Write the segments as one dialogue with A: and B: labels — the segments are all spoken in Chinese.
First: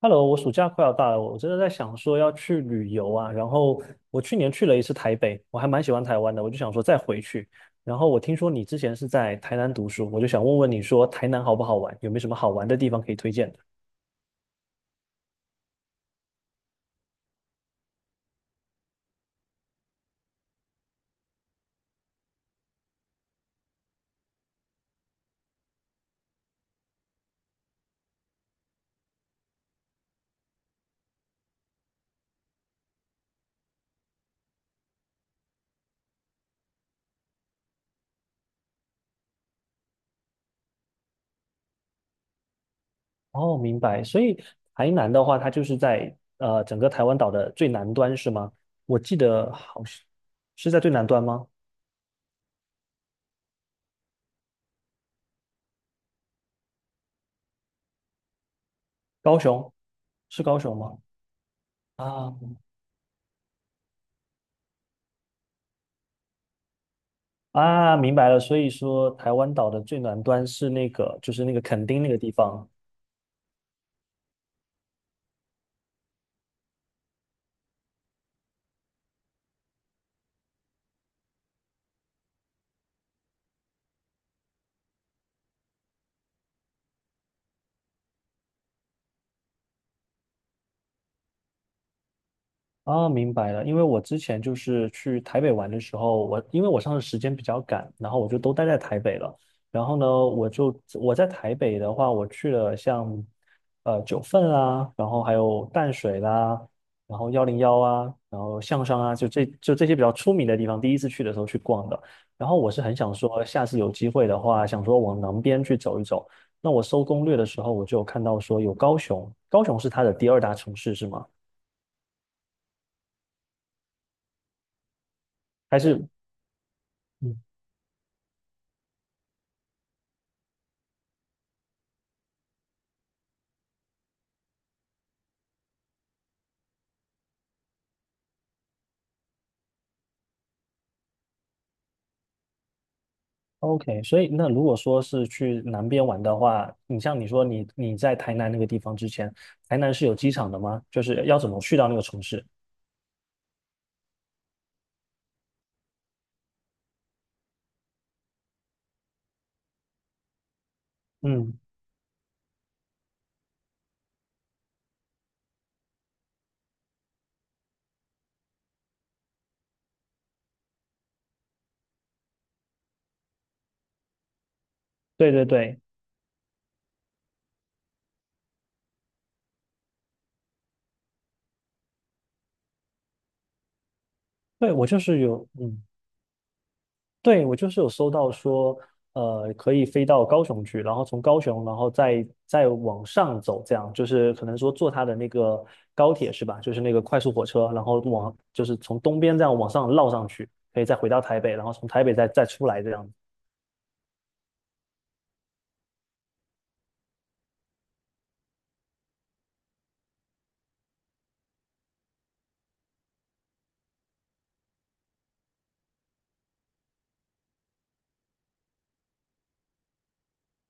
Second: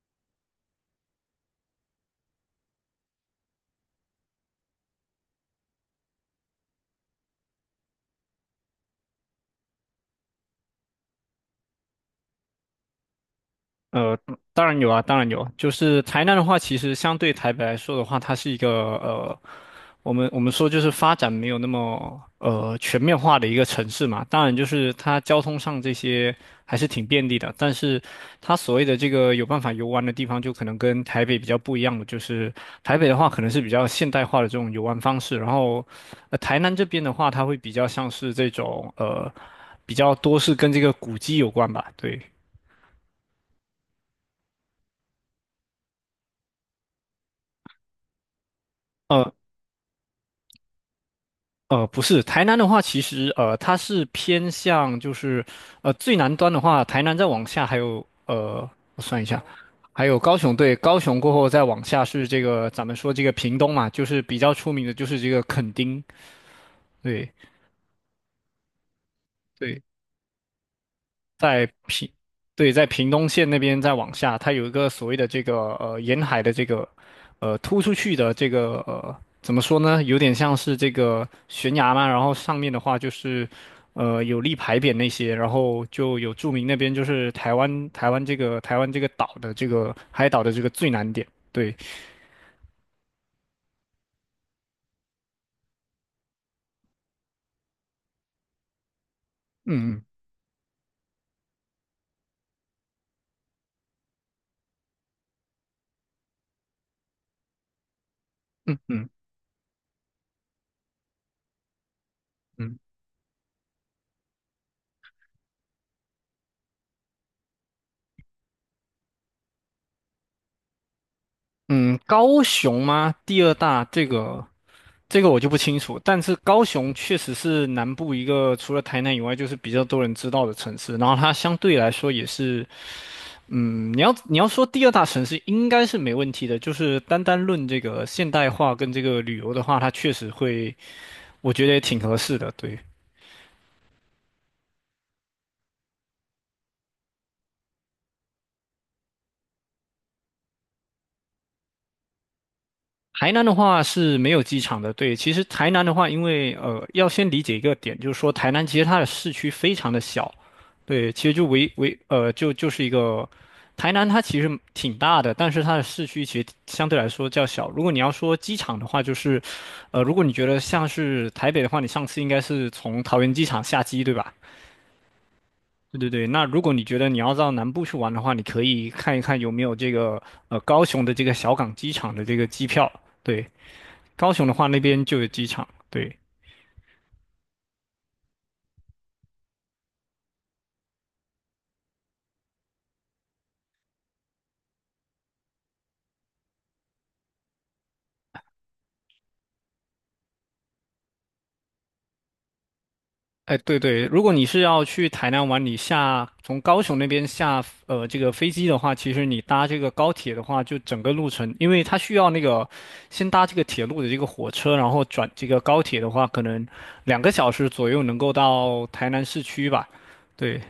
A: Hello，我暑假快要到了，我真的在想说要去旅游啊。然后我去年去了一次台北，我还蛮喜欢台湾的，我就想说再回去。然后我听说你之前是在台南读书，我就想问问你说台南好不好玩，有没有什么好玩的地方可以推荐的？
B: 呃，当然有啊，当然有。就是台南的话，其实相对台北来说的话，它是一个呃，我们说就是发展没有那么全面化的一个城市嘛。当然，就是它交通上这些还是挺便利的，但是它所谓的这个有办法游玩的地方，就可能跟台北比较不一样的，就是台北的话可能是比较现代化的这种游玩方式，然后台南这边的话，它会比较像是这种比较多是跟这个古迹有关吧，对。
A: 哦，明白。所以台南的话，它就是在整个台湾岛的最南端是吗？我记
B: 呃。
A: 得好像是在最南端吗？
B: 不是，台南的话，其实它是偏向就是最南端的话，台南再往下还有我算一
A: 高
B: 下，
A: 雄
B: 还有高
A: 是
B: 雄，
A: 高
B: 对，
A: 雄吗？
B: 高雄过后再往下是
A: 啊，
B: 这个咱们说这个屏东嘛，就是比较出名的就是这个垦丁，对
A: 啊，明白了。所以说，台湾岛的
B: 对，
A: 最南端是那个，就是那个
B: 在
A: 垦丁
B: 屏，
A: 那个地方。
B: 对，在屏东县那边再往下，它有一个所谓的这个沿海的这个突出去的这个怎么说呢？有点像是这个悬崖嘛，然后上面的话就是有立牌匾那些，然后就有注明那边就是台湾这个岛的这个海岛的这个最南点。对，
A: 啊，明白了。因为我之前就是去台北玩的时候，我因为我上次时间比较赶，然后我就都待在台北了。然
B: 嗯
A: 后
B: 嗯
A: 呢，我在台北的话，我去了像九份啊，然后还有淡水啦，然后101啊，然后象山
B: 嗯
A: 啊，就这些比较出名的地方，第一次去的时候去逛的。然后我
B: 嗯。
A: 是很想说，下次有机会的话，想说往南边去走一走。那我搜攻略的时候，我就有看到说有高雄，高雄是它的第二大城市是吗？
B: 嗯，高雄吗？第二大这个我就不清
A: 还
B: 楚，
A: 是？
B: 但是高雄确实
A: 嗯？
B: 是南部一个除了台南以外，就是比较多人知道的城市。然后它相对来说也是，嗯，你要说第二大城市应该是没问题的，就是单单论这个现代化跟这个旅游的话，它确实会，我觉得也挺合适的。对，
A: OK，所以那如果说是去南边玩的话，你像你说你在台南那个地方之前，台南是有机场的吗？就是要怎么去到那个城市？
B: 台南的话是没有机场的，对。其实台南的话，因为要先理解一个点，就是说台南其实它的市区非常的小，对，其实就
A: 嗯，
B: 围围呃，就是一个台南它其实挺大的，但是它的市区其实相对来说较小。如果你要说机场的话，就是如果你觉得像是台北的话，你上次应该是从桃园机场下机，对吧？
A: 对对对，
B: 对对对，那如果你觉得你要到南部去玩的话，你可以看一看有没有这个高雄的这个小港机场的这个机票，对。高雄的话，
A: 对
B: 那
A: 我就
B: 边
A: 是
B: 就有机
A: 有，
B: 场。
A: 嗯，
B: 对，
A: 对我就是有搜到说，可以飞到高雄去，然后从高雄，然后再往上走，这样就是可能说坐它的那个高铁是吧？就是那个快速火车，然后往就是从东边这样往上绕上去，可以再回到台北，然后从台北再出来这样。
B: 哎，对对，如果你是要去台南玩，你从高雄那边下这个飞机的话，其实你搭这个高铁的话，就整个路程，因为它需要那个先搭这个铁路的这个火车，然后转这个高铁的话，可能2个小时左右能够到台南市区吧。对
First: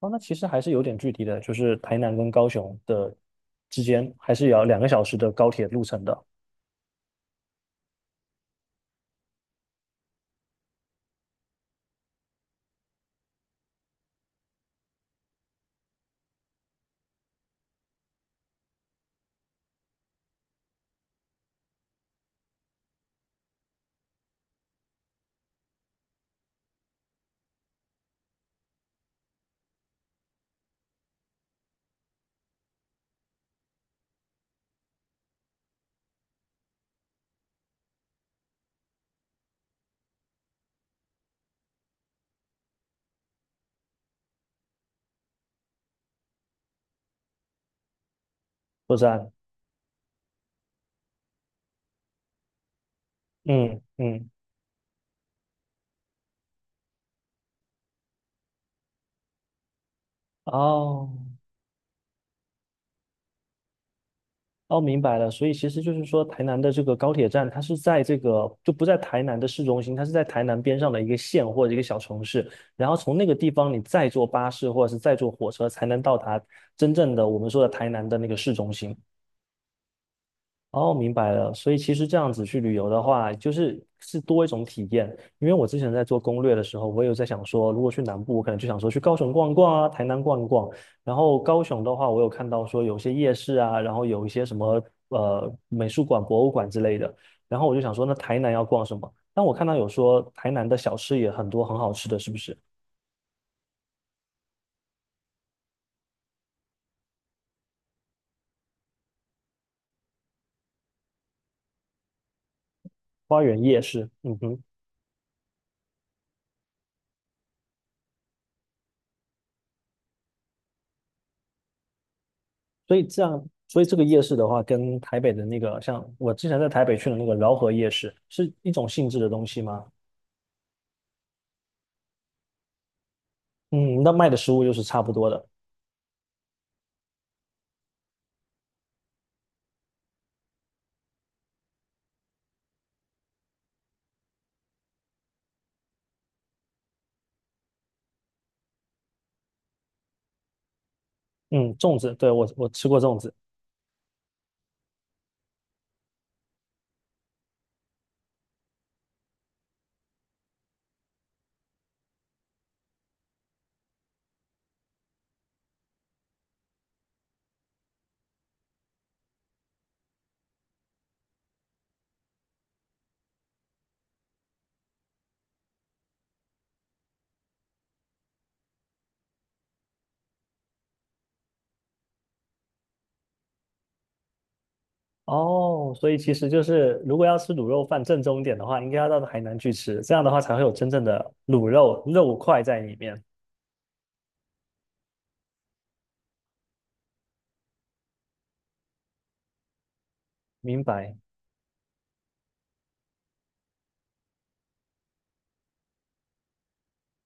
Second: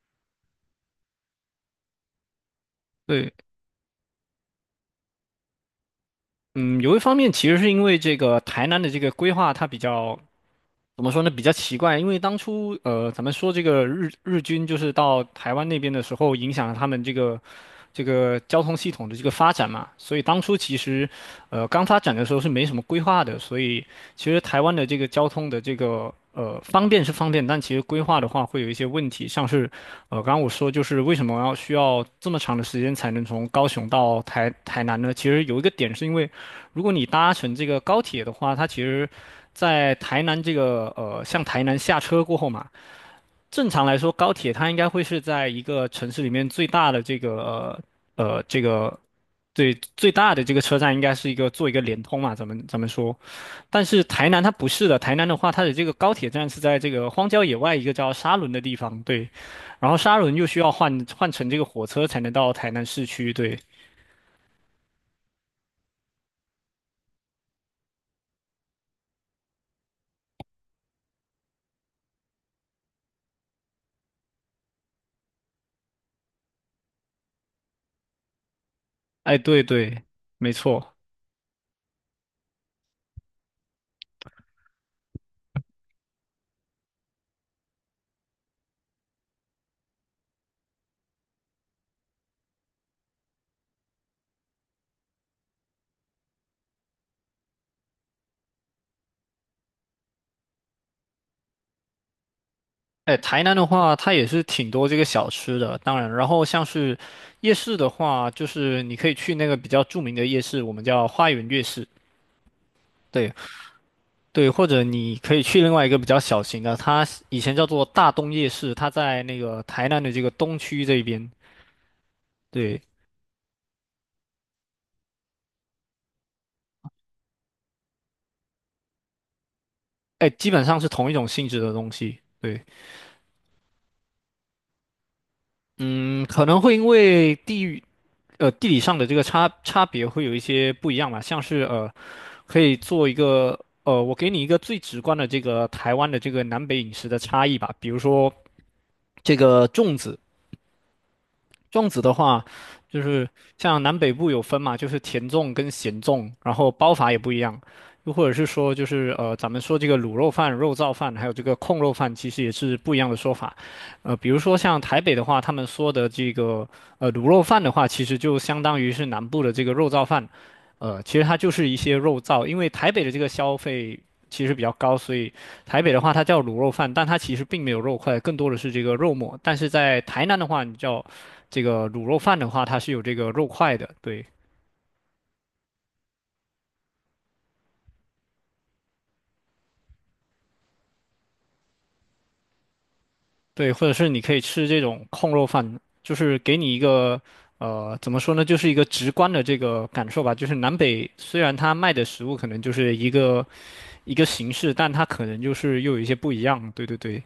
A: 哦，那其实还是有点距离的，就是台南跟高雄的
B: 对，
A: 之间，还是有2个小时的高铁路程的
B: 嗯，有一方面其实是因为这个台南的这个规划它比较怎么说呢？比较奇怪，因为当初咱们说这个日军就是到台湾那边的时候，影响了他们这个交通系统的这个发展嘛，所以当初其实刚发展的时候是没什么规划的，所以其实台湾的这个交通的这个方便是方便，但其实规划的话会有一些问题，像是刚刚我说就是为什么要需要这么长的时间才能从高雄到台南呢？其实有一个点是因为如果你搭乘这个高铁的话，它其实在台南这个向台南下车过后嘛，正常来说，高铁它应该会是在一个城市里面最大的这个呃呃这
A: 车
B: 个
A: 站。
B: 对，最大的这个车站，应该是一个做一个联通嘛，咱们说。
A: 嗯
B: 但是台
A: 嗯，
B: 南它不是的，台南的话，它的这个高铁站是在这个荒郊野外一个叫沙仑的地方，对。然后沙仑又需要换
A: 哦
B: 换乘这个火车才能到台南市区，对。
A: 哦，明白了。所以其实就是说，台南的这个高铁站，它是在这个就不在台南的市中心，它是在台南边上的一个县或者一个小城市。然后从那个地方，你再坐巴士或者是再坐火车，才能到达真正的我们说的台南的那个市中心。
B: 哎，对对，没
A: 哦，
B: 错。
A: 明白了。所以其实这样子去旅游的话，就是是多一种体验。因为我之前在做攻略的时候，我有在想说，如果去南部，我可能就想说去高雄逛一逛啊，台南逛一逛。然后高雄的话，我有看到说有些夜市啊，然后有一些什么美术馆、博物馆之类的。然后我就想说，那台南要逛什么？但我看到有说台南的小吃也很多，很好吃的，是不是？
B: 哎，台南的话，它也是挺多这个小吃的。当然，然后像是夜市的话，就是你可以去那个比较著名的夜市，我们叫花园夜市。对
A: 花园夜市，嗯
B: 对，
A: 哼。
B: 或者你可以去另外一个比较小型的，它以前叫做大东夜市，它在那个台南的这个东区这边。对，
A: 所以这样，所以这个夜市的话，跟台北的那个，像我之前在台北去的那个饶河夜市，是一种性质的东西吗？
B: 哎，基本上是同一种性质的东西。对，
A: 嗯，那卖的食物又是差不多的。
B: 嗯，可能会因为地域地理上的这个差别会有一些不一样吧，像是。可以做一个，我给你一个最直观的这个台湾的这个南北饮食的差异吧。比如说这个粽子，
A: 嗯，
B: 粽
A: 粽
B: 子的
A: 子，对，
B: 话，
A: 我吃
B: 就
A: 过粽
B: 是
A: 子。
B: 像南北部有分嘛，就是甜粽跟咸粽，然后包法也不一样。又或者是说，就是咱们说这个卤肉饭、肉燥饭，还有这个控肉饭，其实也是不一样的说法。比如说像台北的话，他们说的这个卤肉饭的话，其实就相当于是南部的这个肉燥饭。其实它就是一些肉燥，因为台北的这个消费其实比较高，所以台北的话它叫卤肉饭，但它其实并没有肉块，更多的是这个肉末。但是在台南的话，你叫这个卤肉饭的话，它是有这个肉块的，对
A: 哦，所以其实就是，如果要吃卤肉饭正宗一点的话，应该要到海南去吃，这样的话才会有真正的卤肉肉块在里面。
B: 对，或者是你可以吃这种控肉饭，就是给你一个怎么说呢，就是一个直观的这个感受吧。就是南
A: 明
B: 北
A: 白。
B: 虽然它卖的食物可能就是一个形式，但它可能就是又有一些不一样。对对对，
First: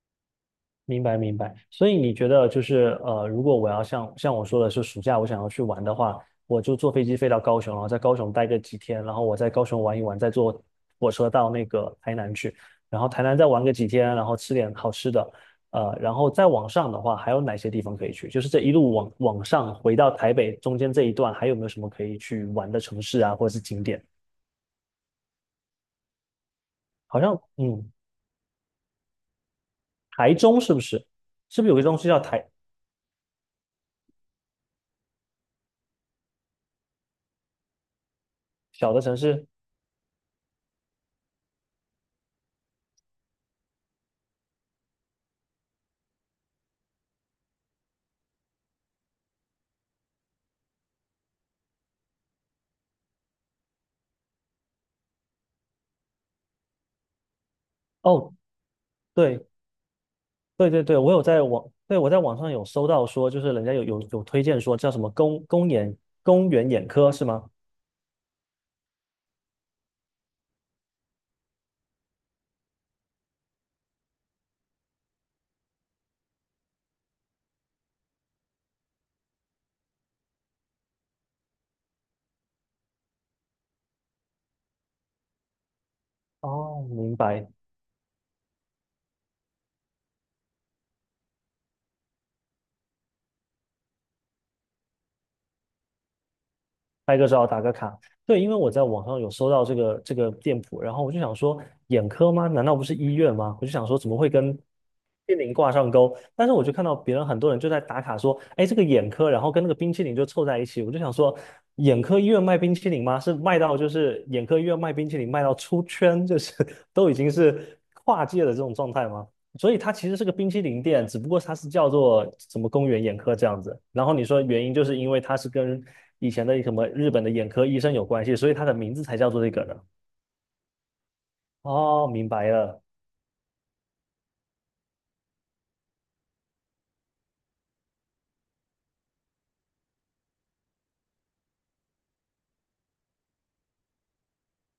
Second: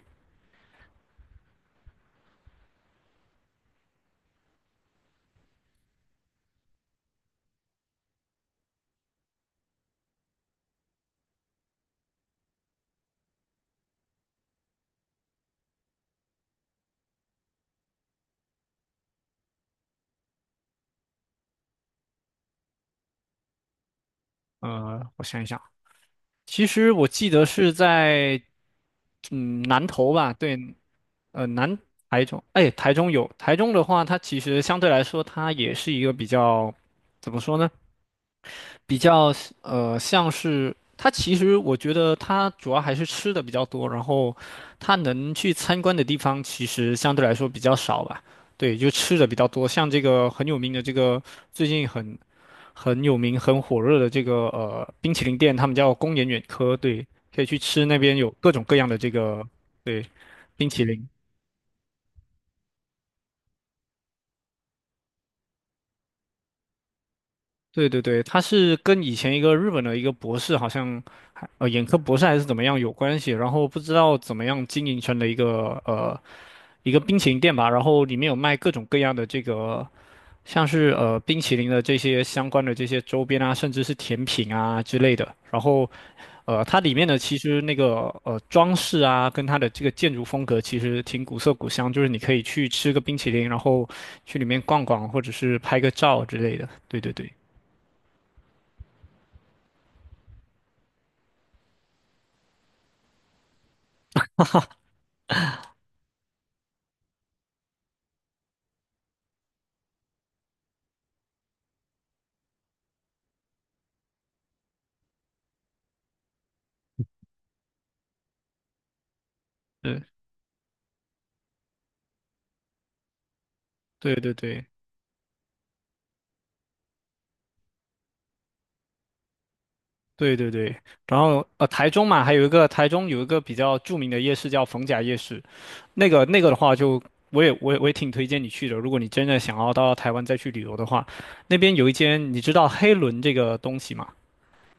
A: 明白明白，所以你觉得就是呃，如果我要像我说的是暑假我想要去玩的话，我就坐飞机飞到高雄，然后在高雄待个几天，然后我在高雄玩一玩，再坐火车到那个台南去，然后台南再玩个几天，然后吃点好吃的，然后再往上的话，还有哪些地方可以去？就是这一路往上回到台北中间这一段，还有没有什么可以去玩的城市啊，或者是景点？
B: 我想一想，其实我
A: 好
B: 记
A: 像
B: 得是
A: 嗯，
B: 在南投吧，
A: 台
B: 对，
A: 中是不是？
B: 呃
A: 是不是有
B: 南
A: 个东西叫
B: 台中，
A: 台？
B: 哎，台中的话，它其实相对来说它也是一个比较。怎么说呢？
A: 小
B: 比
A: 的城
B: 较
A: 市？
B: 像是它其实我觉得它主要还是吃的比较多，然后它能去参观的地方其实相对来说比较少吧。对，就吃的比较多，像这个很有名的这个最近很有名很火热的这个冰淇淋店，他们叫宫岩远科，对，可以去吃那边有
A: 哦。
B: 各种各样的这个，
A: 对，
B: 对，冰
A: 对对
B: 淇
A: 对，
B: 淋。
A: 我有在网，对，我在网上有搜到说，就是人家有推荐说叫什么公园眼科是吗？
B: 对对对，他是跟以前一个日本的一个博士，好像还眼科博士还是怎么样有关系，然后不知道怎么样经营成了一个冰淇淋店吧，然后里面有卖各种各样的这个像是冰淇淋的这些相关的这些周边啊，甚至是甜品啊之类的，然后它
A: 哦，
B: 里面的
A: 明
B: 其
A: 白。
B: 实那个装饰啊，跟它的这个建筑风格其实挺古色古香，就是你可以去吃个冰淇淋，然后去里面逛逛，或者是拍个照之类的。对对
A: 拍个
B: 对。
A: 照打个卡。对，因为我在网上有搜到这个店铺，然后我就想说，眼科吗？难道不是医院吗？我就想说，怎么会跟冰淇淋挂上钩？但是我就看到别人很多人就在打卡说，哎，这个眼科，然后跟那个冰淇淋就凑在一起。我就想说，眼科医院卖冰淇淋吗？是卖到就是眼科医院卖冰淇淋卖到出圈，就是 都已经是跨界的这种状态吗？所以它
B: 嗯。
A: 其实是个冰淇淋店，只不过它是叫做什么公园眼科这样子。然后
B: 对
A: 你
B: 对
A: 说
B: 对
A: 原因就是因为它是跟以前的什么日本的眼科医生有关系，所以它的名字才叫做这个的。
B: 对对对，然后台中
A: 哦，
B: 嘛，
A: 明
B: 还有
A: 白
B: 一个
A: 了。
B: 台中有一个比较著名的夜市叫逢甲夜市，那个的话就，我也挺推荐你去的。如果你真的想要到台湾再去旅游的话，那边有一间你知道黑轮这个东西吗？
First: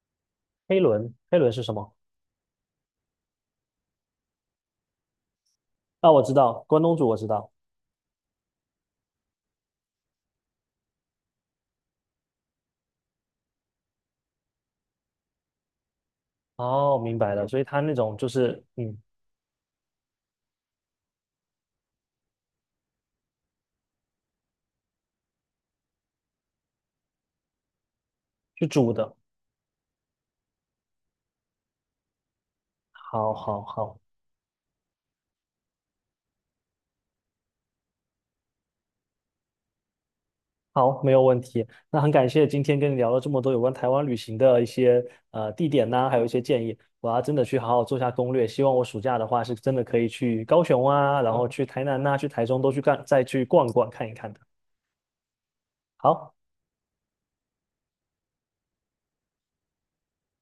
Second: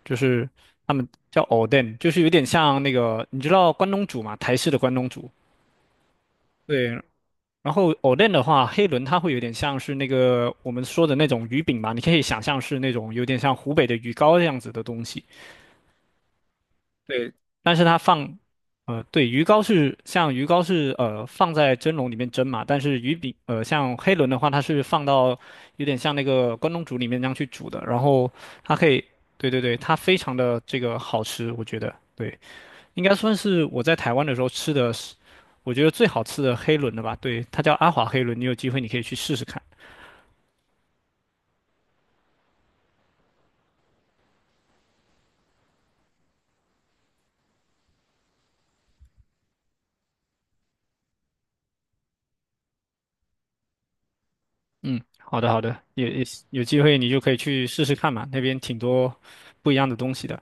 B: 就是
A: 黑
B: 他们
A: 轮，黑
B: 叫
A: 轮是什
B: Oden，
A: 么？
B: l 就是有点像那个你知道关东煮嘛，台式的关东煮。
A: 啊，我知道，关
B: 对，
A: 东煮我知道。
B: 然后 Oden l 的话，黑轮它会有点像是那个我们说的那种鱼饼嘛，你可以想象是那种有点像湖北的鱼糕这样子的东西。
A: 哦，明
B: 对，
A: 白了。所以
B: 但
A: 它
B: 是
A: 那
B: 它
A: 种就
B: 放，
A: 是嗯，
B: 呃，对，鱼糕是放在蒸笼里面蒸嘛，但是鱼饼像黑轮的话，它是放到有点像那个关东煮里面那样去煮的，然后
A: 去
B: 它可
A: 煮
B: 以，
A: 的。
B: 对对对，它非常的这个好吃，我觉得，对，应该
A: 好，
B: 算
A: 好，
B: 是我在
A: 好。
B: 台湾的时候吃的是，我觉得最好吃的黑轮了吧，对，它叫阿华黑轮，你有机会你可以去试试看。
A: 好，没有问题。那很感谢今天跟你聊了这么多有关台湾旅行的一些地点呐、还有一些建议。我要真的去好好做下攻略。希望我暑假的话是真的可以去高雄啊，然后去台南呐、去台中都去干，再去逛一逛看一看的。
B: 嗯，好的好的，
A: 好，
B: 有机会你就可以去试试看嘛，那边挺多不一样的东西的。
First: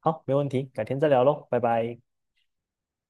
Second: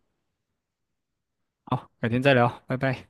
A: 好，没问题，改天再聊喽，拜
B: 好，
A: 拜。
B: 改天再聊，拜拜。